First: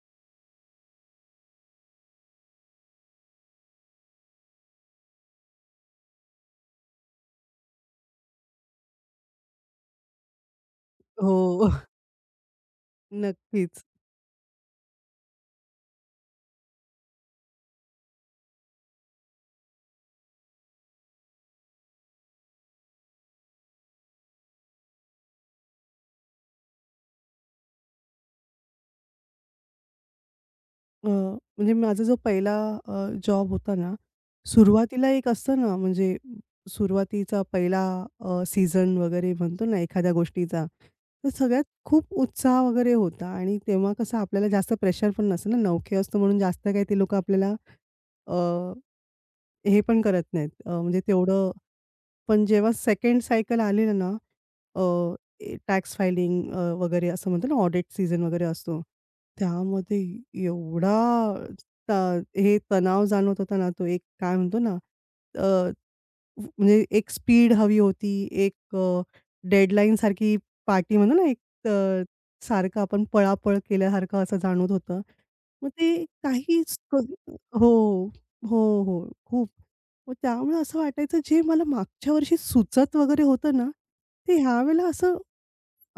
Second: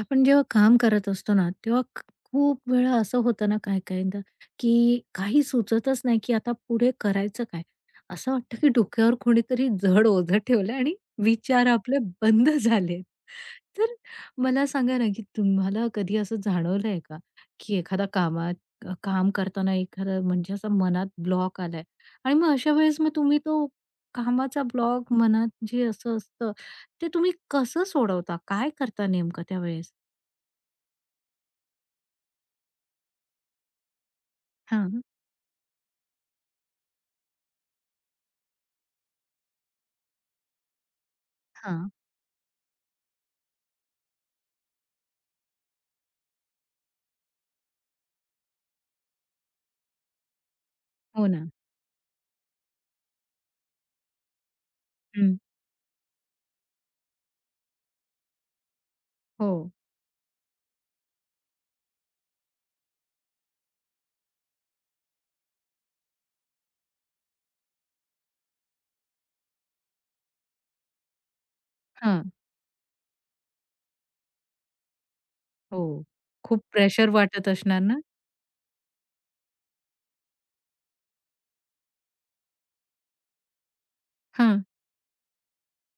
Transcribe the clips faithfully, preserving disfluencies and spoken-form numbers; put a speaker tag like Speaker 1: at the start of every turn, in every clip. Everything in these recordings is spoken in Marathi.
Speaker 1: आपण जेव्हा काम करत असतो ना, तेव्हा ख खूप वेळा असं होतं ना काही-काहींदा, की काही सुचतच नाही, की आता पुढे करायचं काय? असं वाटतं, की डोक्यावर कोणीतरी जड ओझं ठेवलंय आणि विचार
Speaker 2: हो.
Speaker 1: आपले बंद झालेत.
Speaker 2: नक्कीच.
Speaker 1: तर मला सांगा ना, की तुम्हाला कधी असं जाणवलंय का, की एखादा कामात काम करताना एखादा म्हणजे असा मनात ब्लॉक आलाय आणि मग अशा वेळेस मग तुम्ही तो कामाचा ब्लॉक मनात जे असं असतं, ते तुम्ही कसं सोडवता? काय करता नेमकं त्यावेळेस?
Speaker 2: अ, म्हणजे माझा जो पहिला अ, जॉब होता ना,
Speaker 1: हां,
Speaker 2: सुरुवातीला एक असतं ना, म्हणजे सुरुवातीचा पहिला अ, सीझन वगैरे म्हणतो ना एखाद्या गोष्टीचा, तर सगळ्यात
Speaker 1: हां.
Speaker 2: खूप उत्साह वगैरे होता आणि तेव्हा कसं आपल्याला जास्त प्रेशर पण नसतं ना, नवखे असतो म्हणून जास्त काही ते लोकं आपल्याला अ, हे पण करत नाहीत. अ, म्हणजे
Speaker 1: हो ना.
Speaker 2: तेवढं पण जेव्हा सेकंड सायकल आलेलं ना, अ,
Speaker 1: हं.
Speaker 2: टॅक्स फायलिंग अ, वगैरे असं म्हणतो ना, ऑडिट सीझन वगैरे असतो.
Speaker 1: हो.
Speaker 2: त्यामध्ये एवढा त हे तणाव जाणवत होता ना, तो एक काय म्हणतो ना, अ, म्हणजे एक स्पीड हवी होती, एक अ, डेडलाईनसारखी पार्टी म्हणतो ना, एक अ,
Speaker 1: हां.
Speaker 2: सारखं आपण पळापळ केल्यासारखं असं जाणवत होतं. मग
Speaker 1: हो.
Speaker 2: ते
Speaker 1: खूप
Speaker 2: काहीच क-
Speaker 1: प्रेशर वाटत असणार ना?
Speaker 2: हो, हो, हो. खूप. मग त्यामुळे असं वाटायचं जे मला मागच्या वर्षी सुचत वगैरे होतं ना, ते
Speaker 1: हां.
Speaker 2: ह्यावेळेला असं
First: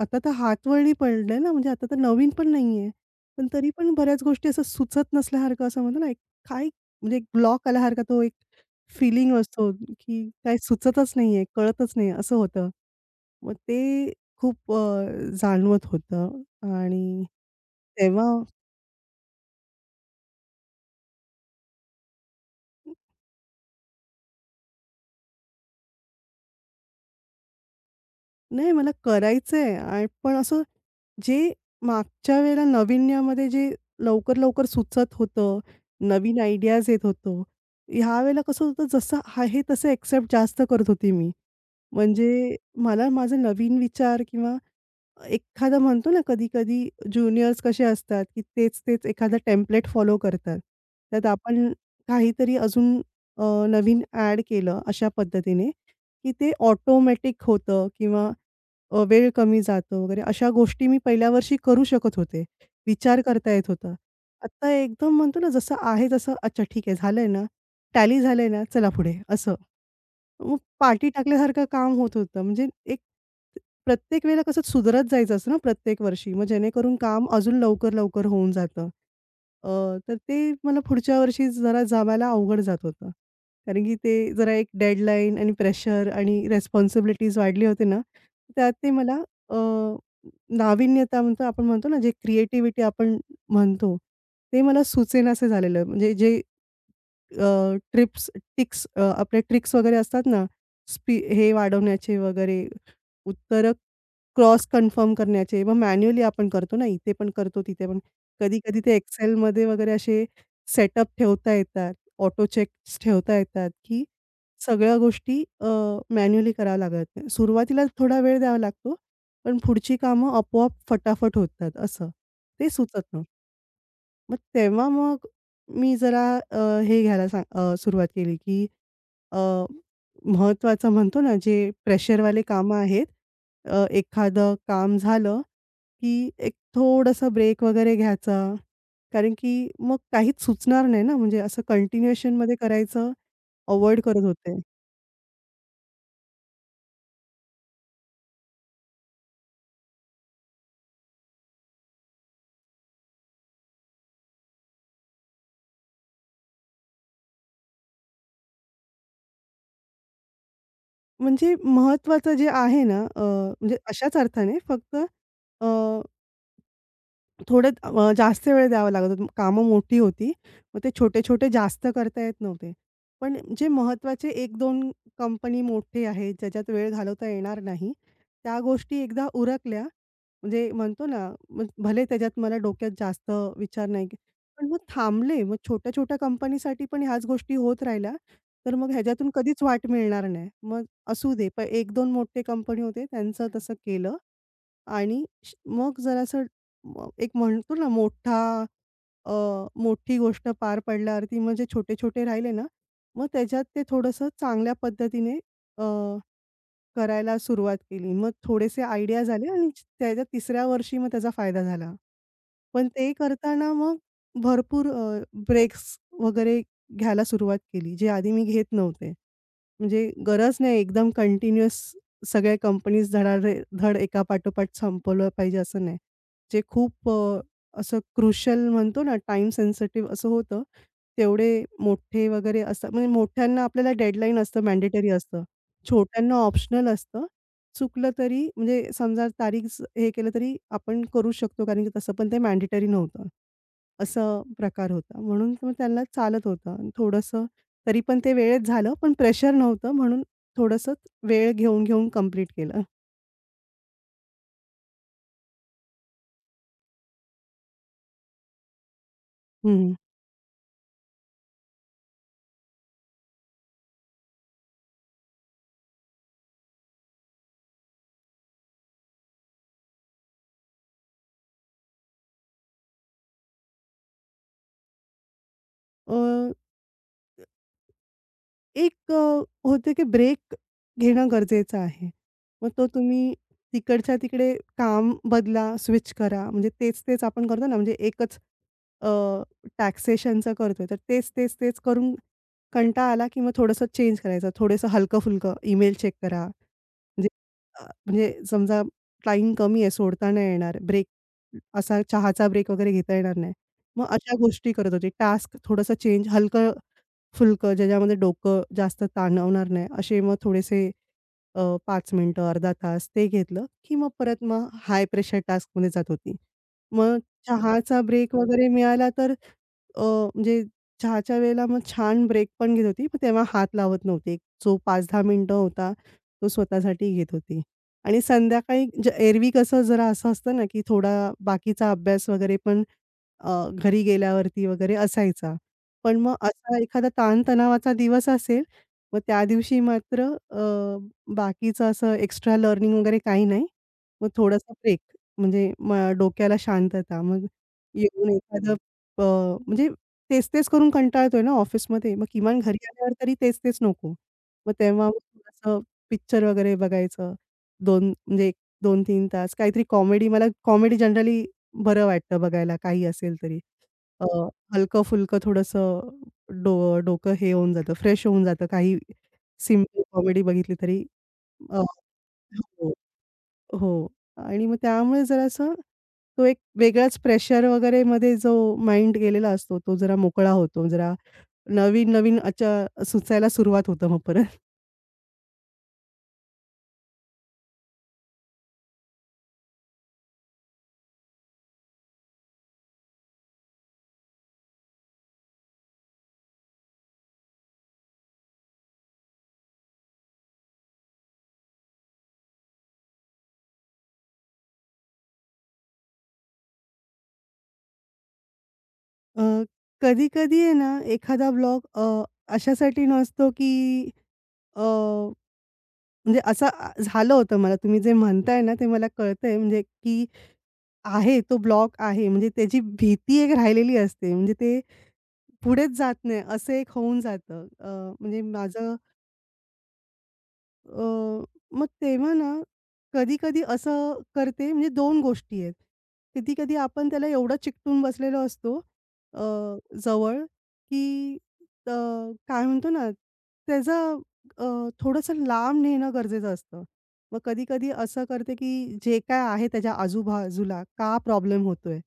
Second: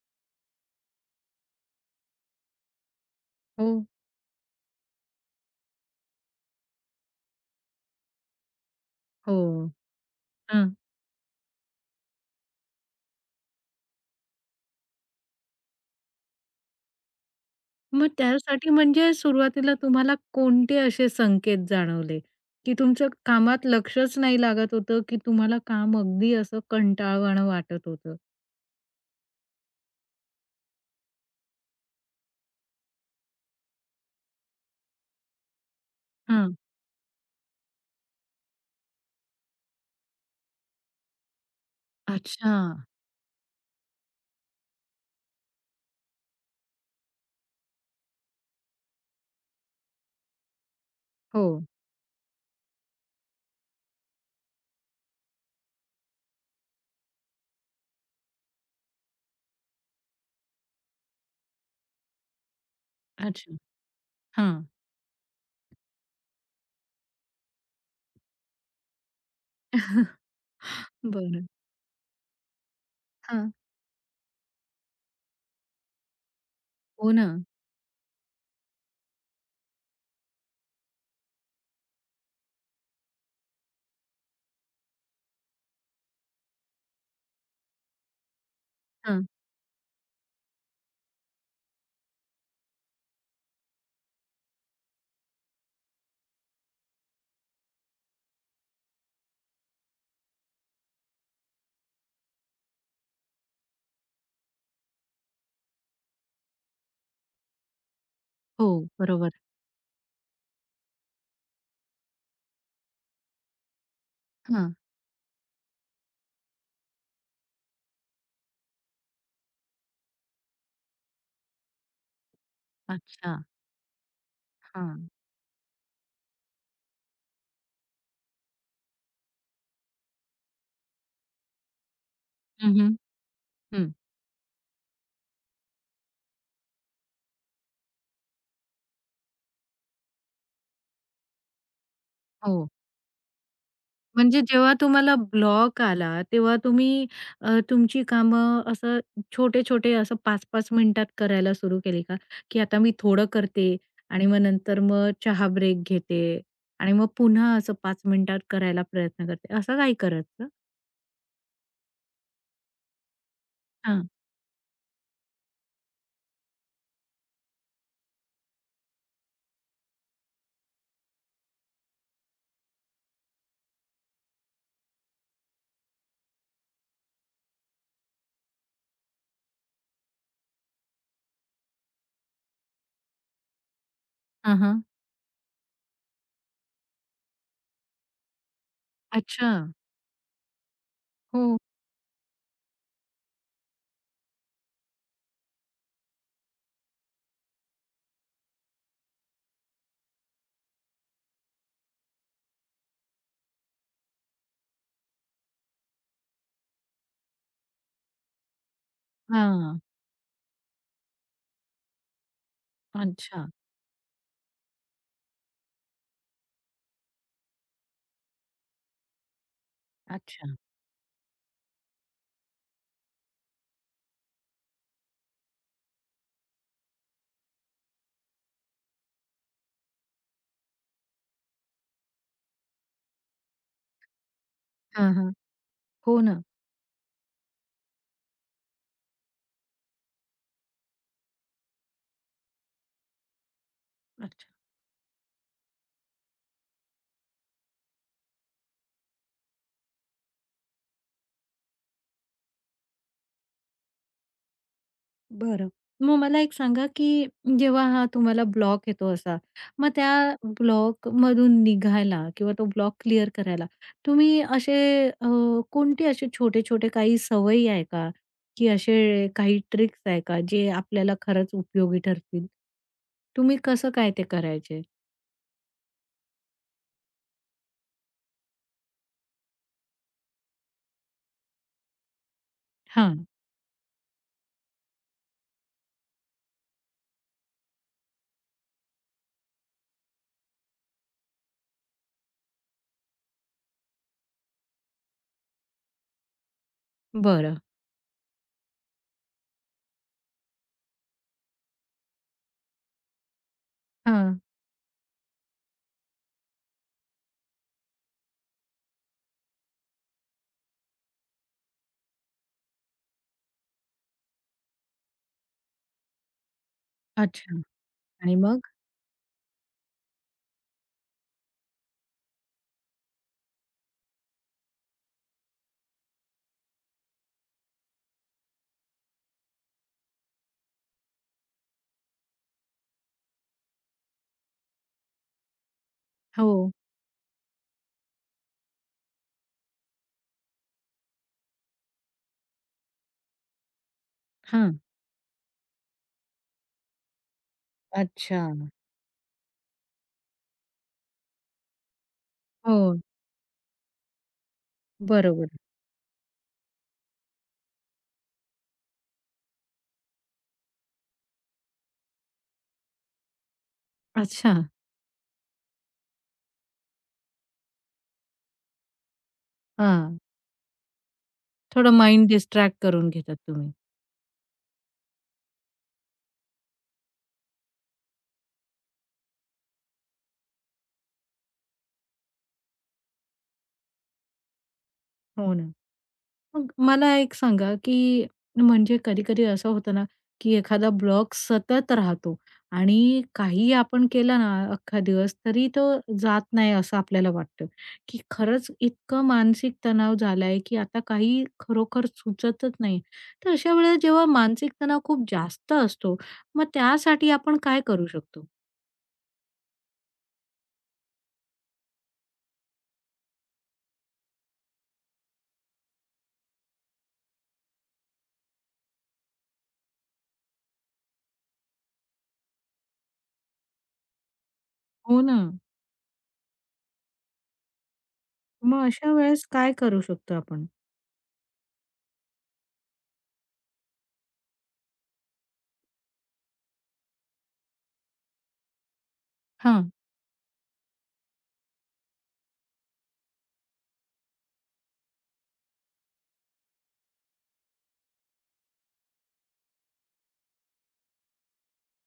Speaker 2: आता तर हातवळणी पडलंय ना, म्हणजे आता तर नवीन पण नाहीये. पण तरी
Speaker 1: हो.
Speaker 2: पण बऱ्याच गोष्टी असं सुचत नसल्यासारखं असं म्हणतो ना, एक काय म्हणजे एक ब्लॉक आल्यासारखा तो एक फीलिंग
Speaker 1: हो.
Speaker 2: असतो, की काही
Speaker 1: हां.
Speaker 2: सुचतच नाहीये, कळतच नाही असं होतं. मग ते खूप अ, जाणवत होतं आणि
Speaker 1: मग
Speaker 2: तेव्हा
Speaker 1: त्यासाठी म्हणजे सुरुवातीला तुम्हाला कोणते असे संकेत जाणवले, की तुमचं कामात लक्षच नाही लागत होतं, की तुम्हाला काम अगदी असं कंटाळवाणं वाटत होतं?
Speaker 2: नाही मला करायचंय आणि पण असं जे मागच्या वेळेला नाविन्यामध्ये जे लवकर-लवकर सुचत होतं, नवीन
Speaker 1: हां.
Speaker 2: आयडियाज येत होतो. ह्यावेळेला कसं होतं जसं आहे तसं एक्सेप्ट जास्त करत होते मी.
Speaker 1: अच्छा.
Speaker 2: म्हणजे मला माझे नवीन विचार किंवा एखादा म्हणतो ना, कधी-कधी ज्युनियर्स कसे असतात, की तेच-तेच एखादा टेम्पलेट फॉलो करतात. त्यात
Speaker 1: हो.
Speaker 2: आपण काहीतरी अजून अ, नवीन ॲड केलं अशा पद्धतीने, की ते ऑटोमॅटिक होतं किंवा अ, वेळ कमी जातो वगैरे अशा गोष्टी मी पहिल्या वर्षी करू शकत होते. विचार करता
Speaker 1: अच्छा.
Speaker 2: येत होता.
Speaker 1: हां.
Speaker 2: आता एकदम म्हणतो ना, जसं आहे तसं अच्छा ठीक आहे झालंय ना, टॅली झालंय ना, चला पुढे असं. मग पाठी
Speaker 1: बरं.
Speaker 2: टाकल्यासारखं काम होत होतं. म्हणजे एक
Speaker 1: हां.
Speaker 2: प्रत्येक वेळेला कसं सुधरत जायचं असतं ना प्रत्येक वर्षी. मग जेणेकरून
Speaker 1: हो
Speaker 2: काम
Speaker 1: ना.
Speaker 2: अजून लवकर-लवकर होऊन जातं. अ, तर ते मला पुढच्या वर्षी जरा जमायला अवघड जात होतं. कारण की ते जरा एक डेडलाईन आणि प्रेशर आणि रिस्पॉन्सिबिलिटीज वाढली होती ना, त्यात ते मला
Speaker 1: हां.
Speaker 2: अ, नाविन्यता म्हणतो आपण म्हणतो ना, जे क्रिएटिव्हिटी आपण म्हणतो, ते मला सुचेनासे झालेलं. म्हणजे जे अ, ट्रिप्स टिक्स अ, आपले ट्रिक्स वगैरे असतात ना, स्पी हे वाढवण्याचे वगैरे, उत्तरं क्रॉस कन्फर्म करण्याचे. मग मॅन्युअली आपण करतो ना, इथे पण करतो, तिथे पण.
Speaker 1: हो,
Speaker 2: कधी-कधी ते
Speaker 1: बरोबर.
Speaker 2: Excelमध्ये वगैरे असे सेटअप ठेवता येतात, ऑटो चेक्स ठेवता येतात, की
Speaker 1: हां.
Speaker 2: सगळ्या गोष्टी अ, मॅन्युअली कराव्या लागत नाही. सुरुवातीला थोडा वेळ द्यावा लागतो, पण पुढची कामं आपोआप फटाफट होतात असं. ते सुचत
Speaker 1: अच्छा.
Speaker 2: मग तेव्हा
Speaker 1: हां.
Speaker 2: मग मी जरा अ, हे घ्यायला सांग अ, सुरुवात केली, की अ, महत्त्वाचं म्हणतो ना, जे प्रेशरवाले
Speaker 1: हं,
Speaker 2: कामं
Speaker 1: हं.
Speaker 2: आहेत, अ,
Speaker 1: हं.
Speaker 2: एखादं काम झालं, की एक थोडंसं ब्रेक वगैरे घ्यायचा. कारण की मग काहीच सुचणार नाही ना, म्हणजे असं कंटिन्युएशनमध्ये
Speaker 1: हो.
Speaker 2: करायचं अव्हॉइड करत
Speaker 1: म्हणजे
Speaker 2: होते.
Speaker 1: जेव्हा तुम्हाला ब्लॉक आला, तेव्हा तुम्ही अ, तुमची कामं असं छोटे-छोटे असं पाच पाच मिनिटात करायला सुरू केली का? की आता मी थोडं करते आणि मग नंतर मग चहा ब्रेक घेते आणि मग पुन्हा असं पाच मिनिटात करायला प्रयत्न करते, असं काही करायचं?
Speaker 2: म्हणजे महत्त्वाचं जे आहे ना, अ, म्हणजे
Speaker 1: हां.
Speaker 2: अशाच अर्थाने फक्त थोडं अ, जास्त वेळ द्यावा लागत होता. कामं मोठी होती. मग ते छोटे-छोटे जास्त करता येत नव्हते. पण जे महत्त्वाचे एक दोन कंपनी मोठे आहेत, ज्याच्यात वेळ घालवता येणार नाही, त्या गोष्टी एकदा उरकल्या, म्हणजे म्हणतो ना, मग भले त्याच्यात मला डोक्यात जास्त विचार नाही के
Speaker 1: हां,
Speaker 2: पण मग
Speaker 1: हां.
Speaker 2: थांबले. मग छोट्या-छोट्या कंपनीसाठी पण ह्याच गोष्टी होत राहिल्या, तर मग ह्याच्यातून
Speaker 1: अच्छा.
Speaker 2: कधीच वाट मिळणार नाही. मग असू दे.
Speaker 1: हो.
Speaker 2: पण एक दोन मोठे कंपनी होते, त्यांचं तसं केलं. आणि श मग जरासं म एक म्हणतो ना मोठा अ, मोठी गोष्ट पार पडल्यावरती मग जे छोटे-छोटे राहिले ना, मग त्याच्यात ते थोडंसं चांगल्या पद्धतीने अ, करायला सुरुवात केली. मग थोडेसे आयडिया झाले आणि
Speaker 1: हां.
Speaker 2: त्याच्या तिसऱ्या वर्षी मग त्याचा फायदा झाला. पण ते
Speaker 1: अच्छा,
Speaker 2: करताना मग भरपूर ब्रेक्स वगैरे घ्यायला सुरुवात केली, जे आधी मी घेत नव्हते. म्हणजे
Speaker 1: अच्छा.
Speaker 2: गरज नाही एकदम कंटिन्युअस सगळ्या कंपनीज धडाधड एकापाठोपाठ संपवलं पाहिजे असं नाही. जे खूप अ, असं क्रुशियल म्हणतो ना टाइम सेन्सिटिव्ह असं होतं. तेवढे मोठे वगैरे असतात म्हणजे मोठ्यांना आपल्याला डेडलाईन असतं मॅन्डेटरी
Speaker 1: हां, हां.
Speaker 2: असतं.
Speaker 1: हो
Speaker 2: छोट्यांना
Speaker 1: ना.
Speaker 2: ऑप्शनल असतं. चुकलं तरी म्हणजे समजा तारीख स हे केलं तरी आपण करू शकतो कारण की तसं पण ते मॅन्डेटरी नव्हतं. असं प्रकार होता. म्हणून मग त्यांना चालत होतं. थोडंसं तरी पण ते वेळेत झालं पण प्रेशर नव्हतं म्हणून थोडंसं वेळ घेऊन, घेऊन कंप्लीट केलं.
Speaker 1: बरं. मग मला एक सांगा, की जेव्हा हा तुम्हाला ब्लॉक येतो असा, मग
Speaker 2: हं.
Speaker 1: त्या ब्लॉकमधून निघायला किंवा तो ब्लॉक क्लिअर करायला तुम्ही असे अ, कोणते असे छोटे-छोटे काही सवयी आहे का? की असे काही ट्रिक्स आहे का, जे आपल्याला खरंच उपयोगी ठरतील? तुम्ही कसं काय ते करायचे?
Speaker 2: एक अ, होतं की ब्रेक घेणं गरजेचं आहे. मग तो
Speaker 1: हां.
Speaker 2: तुम्ही तिकडच्या तिकडे काम बदला, स्विच करा. म्हणजे तेच-तेच आपण करतो ना, म्हणजे एकच अ, टॅक्सेशनचं करतोय, तर तेच-तेच-तेच करून कंटाळा आला, की मग थोडंसं चेंज करायचं. थोडंसं हलकं-फुलकं ईमेल चेक करा. म्हणजे
Speaker 1: बरं.
Speaker 2: अ, म्हणजे समजा टाईम कमी आहे, सोडता नाही येणार. ब्रेक असा चहाचा ब्रेक वगैरे घेता येणार नाही. मग
Speaker 1: हां.
Speaker 2: अशा गोष्टी करत होते. टास्क थोडंसं चेंज हलकं फुलकं ज्याच्यामध्ये डोकं जास्त ताणवणार नाही असे मग थोडेसे अ, पाच मिनिटं, अर्धा तास ते घेतलं, की मग परत मग हाय प्रेशर टास्कमध्ये जात होती. मग
Speaker 1: अच्छा.
Speaker 2: चहाचा ब्रेक
Speaker 1: आणि मग?
Speaker 2: वगैरे मिळाला तर अ, म्हणजे चहाच्या वेळेला मग छान ब्रेक पण घेत होती, पण तेव्हा हात लावत नव्हती. एक जो पाच दहा मिनिटं होता, तो स्वतःसाठी घेत होती. आणि संध्याकाळी ज एरवी कसं जरा असं असतं ना, की थोडा बाकीचा अभ्यास वगैरे पण अ, घरी गेल्यावरती वगैरे असायचा. पण मग
Speaker 1: हो.
Speaker 2: असा एखादा ताणतणावाचा दिवस असेल, मग त्या दिवशी मात्र अ, बाकीचं असं एक्स्ट्रा लर्निंग वगैरे काही नाही. मग थोडासा
Speaker 1: हां.
Speaker 2: ब्रेक म्हणजे म डोक्याला शांतता. मग येऊन
Speaker 1: अच्छा.
Speaker 2: एखादं अ, म्हणजे तेच-तेच करून कंटाळतोय ना ऑफिसमध्ये, मग किमान घरी
Speaker 1: हो.
Speaker 2: आल्यावर तरी तेच-तेच नको. मग तेव्हा मग
Speaker 1: बरोबर.
Speaker 2: थोडंसं पिक्चर वगैरे बघायचं. दोन म्हणजे दोन तीन तास काहीतरी कॉमेडी मला कॉमेडी जनरली बरं वाटतं बघायला काही असेल तरी. अ,
Speaker 1: अच्छा.
Speaker 2: हलकं-फुलकं थोडंसं डो डोकं हे होऊन जातं, फ्रेश होऊन जातं. काही सिम्पल
Speaker 1: हां.
Speaker 2: कॉमेडी बघितली तरी अ,
Speaker 1: थोडं माइंड डिस्ट्रॅक्ट
Speaker 2: हो,
Speaker 1: करून घेतात तुम्ही.
Speaker 2: हो. आणि मग त्यामुळे जरासं तो एक वेगळाच प्रेशर वगैरेमध्ये जो माइंड गेलेला असतो, तो जरा मोकळा होतो. जरा नवीन-नवीन अच्छा सुचायला सुरुवात होतं मग परत.
Speaker 1: हो ना. मग मला एक सांगा, की म्हणजे कधी-कधी असं होतं ना, की एखादा ब्लॉक सतत राहतो आणि काही आपण केलं ना अख्खा दिवस, तरी तो जात नाही असं आपल्याला वाटतं, की खरंच इतकं मानसिक तणाव झालाय, की आता काही खरोखर सुचतच नाही. तर अशा वेळेला जेव्हा मानसिक तणाव खूप जास्त असतो, मग त्यासाठी आपण काय करू शकतो?
Speaker 2: अ, कधी-कधी आहे ना, एखादा ब्लॉग अ, अशासाठी नसतो की अ म्हणजे असं आ झालं होतं मला. तुम्ही जे म्हणताय ना, ते मला कळतंय म्हणजे की आहे तो ब्लॉक आहे. म्हणजे त्याची भीती एक राहिलेली असते. म्हणजे ते
Speaker 1: हो ना.
Speaker 2: पुढेच जात नाही असं एक होऊन जातं. अ, म्हणजे
Speaker 1: मग
Speaker 2: माझं
Speaker 1: अशा वेळेस काय करू शकतो आपण?
Speaker 2: अ, मग तेव्हा ना, कधी-कधी असं करते म्हणजे दोन गोष्टी आहेत. कधी-कधी आपण त्याला एवढं चिकटून बसलेलो असतो अ,
Speaker 1: हां.
Speaker 2: जवळ, की अ, काय म्हणतो ना, त्याचा अ, थोडंसं लांब नेणं गरजेचं असतं. मग कधी-कधी असं करते, की जे काय आहे त्याच्या आजूबाजूला का प्रॉब्लेम होतोय?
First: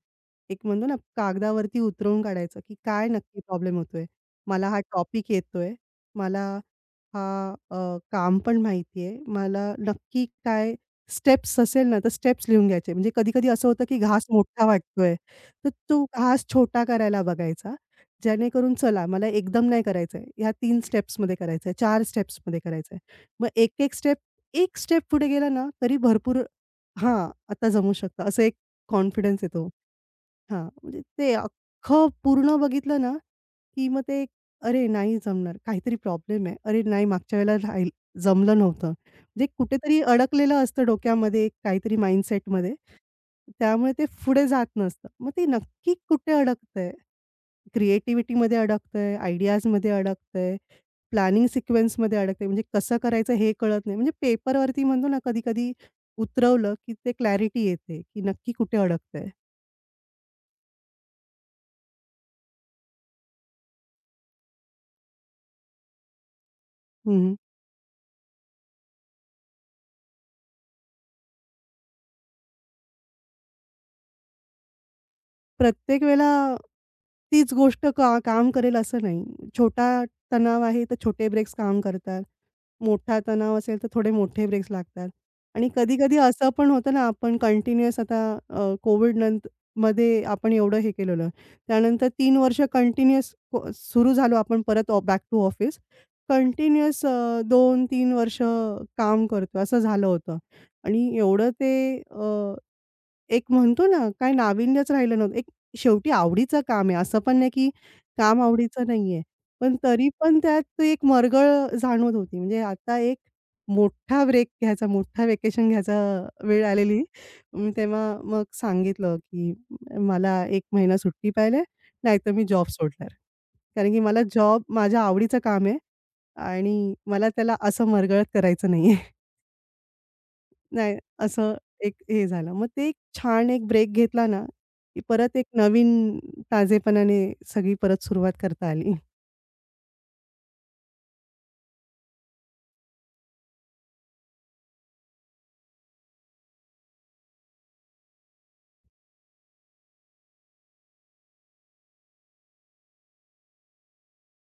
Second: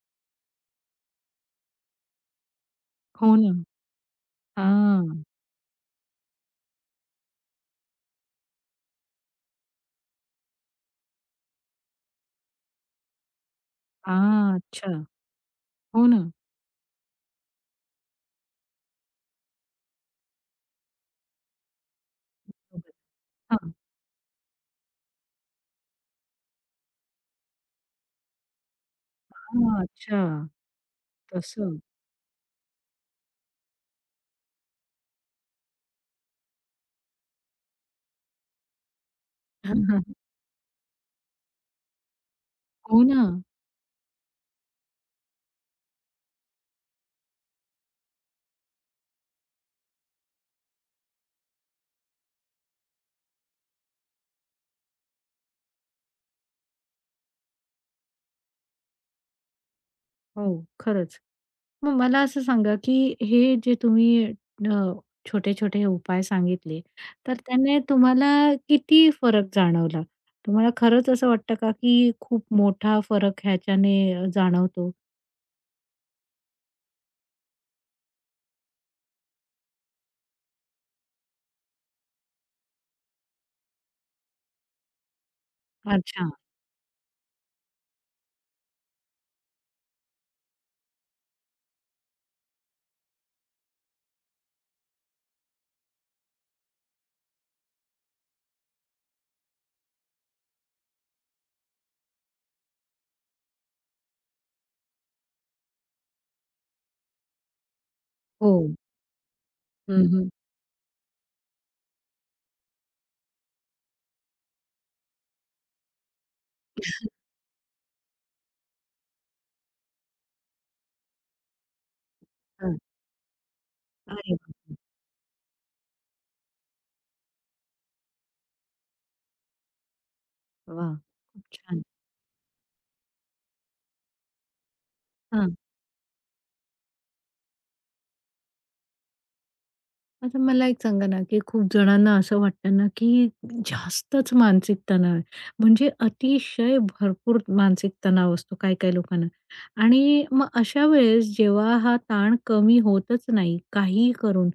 Speaker 2: एक म्हणतो ना, कागदावरती उतरवून काढायचं, की काय
Speaker 1: हो
Speaker 2: नक्की
Speaker 1: ना.
Speaker 2: प्रॉब्लेम होतोय? मला हा
Speaker 1: हां.
Speaker 2: टॉपिक येतोय. मला हा अ, काम पण माहिती आहे. मला नक्की काय स्टेप्स असेल ना, तर स्टेप्स लिहून घ्यायचे. म्हणजे कधी-कधी असं होतं, की घास
Speaker 1: हां.
Speaker 2: मोठा
Speaker 1: अच्छा.
Speaker 2: वाटतोय, तर तो
Speaker 1: हो ना.
Speaker 2: घास छोटा करायला बघायचा. जेणेकरून चला मला एकदम नाही करायचंय. ह्या तीन स्टेप्समध्ये करायचंय, चार स्टेप्समध्ये
Speaker 1: सोबत.
Speaker 2: करायचंय. मग
Speaker 1: हां.
Speaker 2: एक-एक स्टेप, एक स्टेप पुढे गेला ना, तरी भरपूर हां, आता जमू शकतं. असं एक कॉन्फिडन्स येतो.
Speaker 1: हां. अच्छा.
Speaker 2: हां, म्हणजे ते
Speaker 1: तसं.
Speaker 2: अख्खं पूर्ण बघितलं ना, की मग ते अरे नाही जमणार, काहीतरी प्रॉब्लेम आहे. अरे नाही मागच्या वेळेला राहील जमलं नव्हतं. म्हणजे कुठेतरी अडकलेलं असतं डोक्यामध्ये काहीतरी माइंडसेटमध्ये.
Speaker 1: हो ना.
Speaker 2: त्यामुळे ते पुढे जात नसतं. मग ते नक्की कुठे अडकतंय? क्रिएटिव्हिटीमध्ये अडकतंय, आयडियाजमध्ये अडकतंय, प्लॅनिंग सिक्वेन्समध्ये अडकतंय. म्हणजे कसं करायचं हे कळत नाही. म्हणजे पेपरवरती म्हणतो ना, कधी-कधी उतरवलं की ते क्लॅरिटी येते, की नक्की कुठे अडकतंय.
Speaker 1: हो, खरंच. मग मला असं सांगा, की हे जे तुम्ही अ, छोटे-छोटे उपाय सांगितले, तर त्याने तुम्हाला किती फरक जाणवला? तुम्हाला खरंच असं वाटतं का, की खूप मोठा फरक ह्याच्याने अ, जाणवतो?
Speaker 2: प्रत्येक वेळेला तीच गोष्ट का काम करेल असं नाही. छोटा तणाव आहे, तर छोटे ब्रेक्स काम करतात. मोठा तणाव असेल, तर थोडे मोठे ब्रेक्स लागतात. आणि कधी-कधी
Speaker 1: अच्छा.
Speaker 2: असं पण होतं ना, आपण कंटिन्युअस आता अ, कोविड नंतर मध्ये आपण एवढं हे केलेलं. त्यानंतर तीन वर्ष कंटिन्युअस सुरू झालो आपण परत बॅक टू ऑफिस. कंटिन्युअस अ, दोन वर्ष काम करतो असं झालं होतं. आणि एवढं ते एक म्हणतो ना, काही नाविन्यच राहिलं नव्हतं. एक शेवटी आवडीचं काम आहे. असं पण नाही, की काम
Speaker 1: हो.
Speaker 2: आवडीचं नाहीये. पण
Speaker 1: हं,
Speaker 2: तरी
Speaker 1: हं.
Speaker 2: पण त्यात एक मरगळ जाणवत होती. म्हणजे आता एक मोठा ब्रेक घ्यायचा, मोठा वेकेशन घ्यायचा वेळ आलेली. मी तेव्हा मग सांगितलं, की मला एक महिना सुट्टी पाहिजे, नाहीतर मी जॉब
Speaker 1: हं.
Speaker 2: सोडणार. कारण की मला
Speaker 1: अरे
Speaker 2: जॉब
Speaker 1: वाह!
Speaker 2: माझ्या आवडीचं काम आहे आणि मला त्याला असं मरगळत करायचं नाहीये.
Speaker 1: वाह!
Speaker 2: नाही,
Speaker 1: खूप
Speaker 2: असं
Speaker 1: छान.
Speaker 2: एक हे झालं. मग ते एक छान एक ब्रेक घेतला ना, की परत एक
Speaker 1: हां.
Speaker 2: नवीन ताजेपणाने सगळी परत सुरुवात करता आली.
Speaker 1: आता मला एक सांगा ना, की खूप जणांना असं वाटतं ना, की जास्तच मानसिक तणाव आहे. म्हणजे अतिशय भरपूर मानसिक तणाव असतो काही-काही लोकांना आणि मग अशा वेळेस जेव्हा हा ताण कमी होतच नाही काही करून,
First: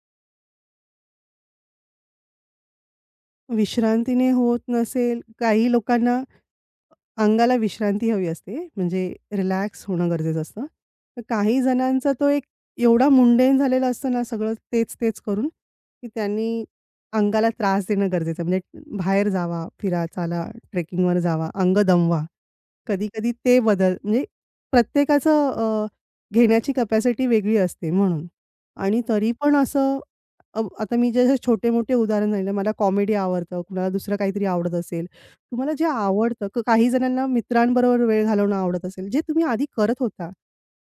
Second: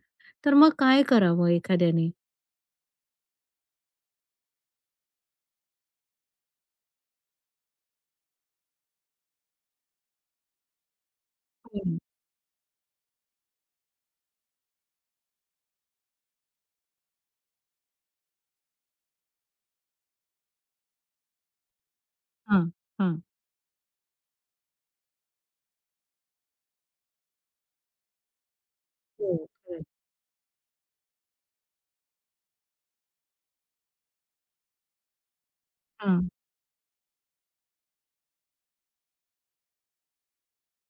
Speaker 1: तर मग काय करावं एखाद्याने?
Speaker 2: विश्रांतीने होत नसेल काही लोकांना अंगाला विश्रांती हवी असते, म्हणजे रिलॅक्स होणं गरजेचं असतं. तर काही
Speaker 1: हं.
Speaker 2: जणांचा तो एक एवढा मुंडेन झालेला असतो ना, सगळं तेच-तेच करून, की त्यांनी अंगाला त्रास देणं गरजेचं आहे. म्हणजे बाहेर जावा, फिरा, चाला, ट्रेकिंगवर जावा, अंग दमवा.
Speaker 1: हां, हां.
Speaker 2: कधी-कधी ते बदल म्हणजे प्रत्येकाचं अ, घेण्याची कपॅसिटी वेगळी असते म्हणून. आणि तरी
Speaker 1: हो,
Speaker 2: पण
Speaker 1: खरंय.
Speaker 2: असं अ, आता मी जे छोटे-मोठे उदाहरण सांगितलं, मला कॉमेडी आवडतं, कुणाला दुसरं काहीतरी आवडत असेल. तुम्हाला जे
Speaker 1: हां,
Speaker 2: आवडतं क काही जणांना मित्रांबरोबर वेळ घालवणं आवडत असेल, जे तुम्ही आधी करत होता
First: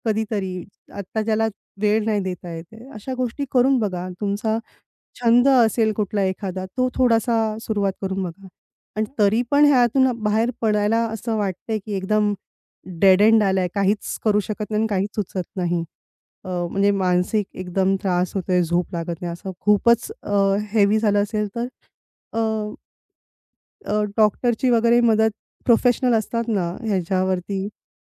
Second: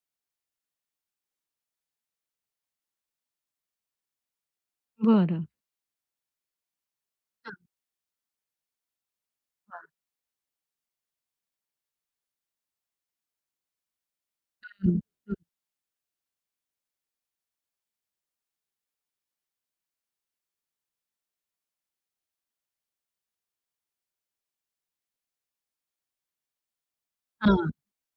Speaker 2: कधीतरी, आता ज्याला वेळ नाही देता येत अशा गोष्टी करून बघा. तुमचा
Speaker 1: बरं.
Speaker 2: छंद असेल कुठला एखादा, तो थोडासा
Speaker 1: हां,
Speaker 2: सुरुवात करून बघा. आणि तरी पण
Speaker 1: हां.
Speaker 2: ह्यातून बाहेर पडायला असं वाटतंय, की एकदम डेड एंड आलाय. काहीच करू शकत नाही आणि
Speaker 1: हं,
Speaker 2: काहीच
Speaker 1: हं.
Speaker 2: सुचत नाही. अ, म्हणजे मानसिक एकदम त्रास होतोय, झोप लागत नाही. असं खूपच हेवी झालं असेल तर अ, अ, डॉक्टरची वगैरे मदत प्रोफेशनल असतात ना ह्याच्यावरती,
Speaker 1: हां,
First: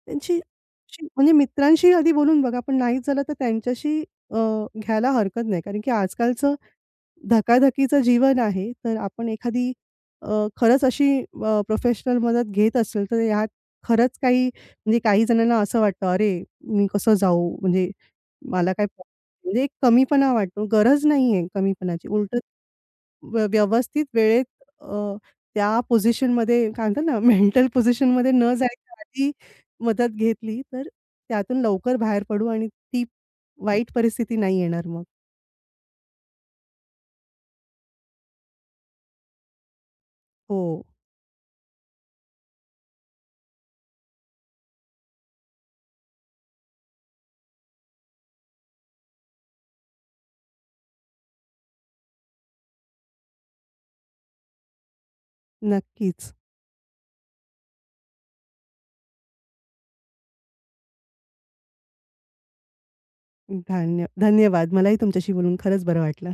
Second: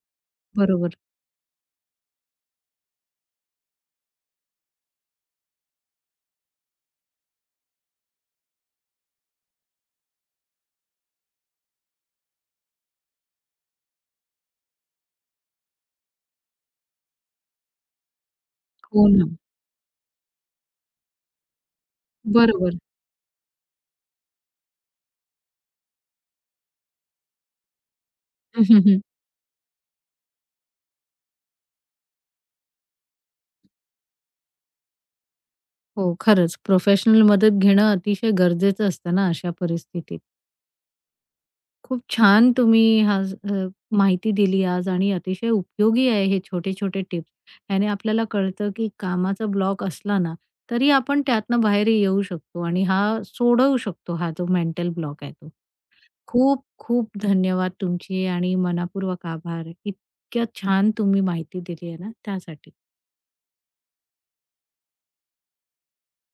Speaker 2: त्यांची
Speaker 1: बरोबर.
Speaker 2: शी म्हणजे मित्रांशी आधी बोलून बघा, पण नाहीच झालं तर त्यांच्याशी अ, घ्यायला हरकत नाही. कारण की आजकालचं धकाधकीचं जीवन आहे, तर आपण एखादी अ, खरंच अशी प्रोफेशनल मदत घेत असेल, तर ह्यात खरंच काही म्हणजे काही जणांना असं वाटतं, "अरे, मी कसं जाऊ? म्हणजे मला काय"
Speaker 1: हो ना.
Speaker 2: प्रॉब्लेम? म्हणजे एक कमीपणा वाटतो. गरज नाही आहे कमीपणाची. उलटं
Speaker 1: बरोबर.
Speaker 2: व्य व्यवस्थित वेळेत अ, त्या पोझिशनमध्ये काय म्हणतात ना, मेंटल पोझिशनमध्ये न
Speaker 1: हं, हं,
Speaker 2: जायच्या
Speaker 1: हं.
Speaker 2: आधी मदत घेतली, तर त्यातून लवकर बाहेर पडू आणि ती वाईट परिस्थिती नाही येणार मग.
Speaker 1: हो, खरंच प्रोफेशनल मदत घेणं अतिशय गरजेचं असतं ना अशा परिस्थितीत.
Speaker 2: हो,
Speaker 1: खूप छान तुम्ही आज अ, माहिती दिली आज आणि अतिशय उपयोगी आहे हे छोटे-छोटे टिप्स. याने आपल्याला कळतं की कामाचा ब्लॉक असला ना, तरी आपण त्यातनं बाहेर येऊ शकतो आणि हा सोडवू शकतो हा जो मेंटल ब्लॉक आहे तो.
Speaker 2: नक्कीच.
Speaker 1: खूप खूप धन्यवाद तुमचे आणि मनापूर्वक आभार. इतक्या छान तुम्ही माहिती दिली आहे ना त्यासाठी.
Speaker 2: धान्य धन्यवाद. मलाही तुमच्याशी बोलून खरंच बरं वाटलं.